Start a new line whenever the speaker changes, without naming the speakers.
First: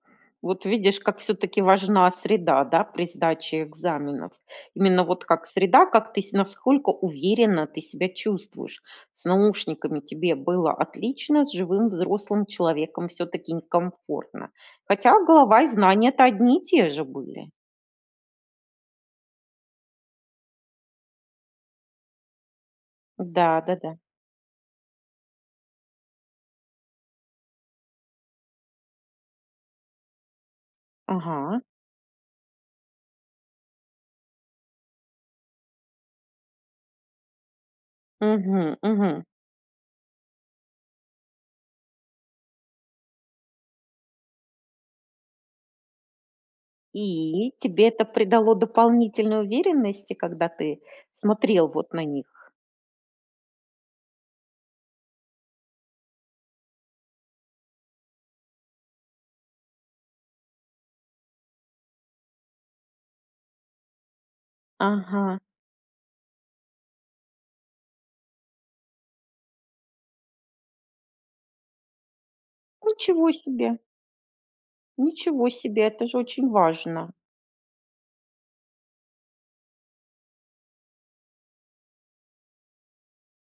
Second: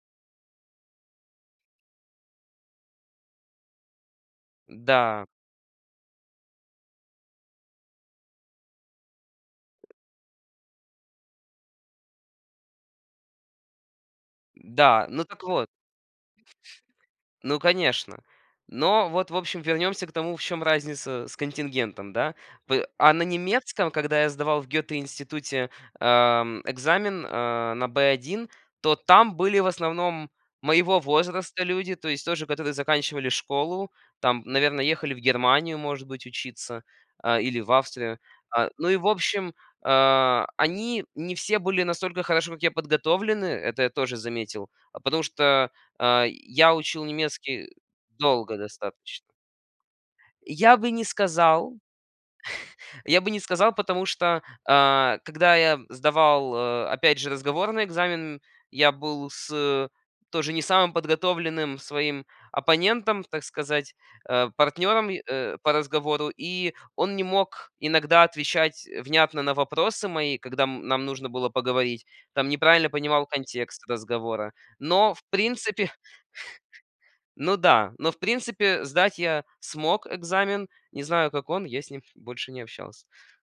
Вот видишь, как всё-таки важна среда, да, при сдаче экзаменов. Именно вот
Да.
как среда, как ты, с насколько уверенно ты себя чувствуешь. С наушниками тебе было отлично, с живым взрослым человеком всё-таки некомфортно.
Да,
Хотя
ну так
голова и
вот
знания то одни и те же были.
Ну конечно. Но вот, в общем, вернёмся к тому, в чём разница с контингентом да. П а, на
Да,
немецком,
да-да.
когда я сдавал в Гётте институте, а, м, экзамен, э, на Б1, то там были в основном моего
Ага.
возраста люди, то есть тоже, которые заканчивали школу, там, наверное, ехали в Германию, может быть, учиться, а, или в Австрию, а.
Мгм
Ну и в
мгм.
общем, а, они не все были настолько хорошо, как я, подготовлены. Это я тоже заметил, потому что, а, я учил
И
немецкий
тебе это придало
долго достаточно.
дополнительной уверенности, когда
Я
ты
бы не
смотрел
сказал.
вот на них?
Я бы не сказал, потому что, а, когда я сдавал, а, опять же разговорный экзамен, я был с тоже не самым подготовленным своим оппонентом, так сказать, а, партнером и
Ага.
э, по разговору. И он не мог иногда отвечать, э, внятно на вопросы мои, когда, м, нам нужно было поговорить. Там неправильно понимал
Ничего себе!
контекст разговора. Но в
Ничего себе!
принципе
Это же очень важно!
Ну да. Но, в принципе, сдать я смог экзамен. Не знаю, как он, я с ним больше не общался.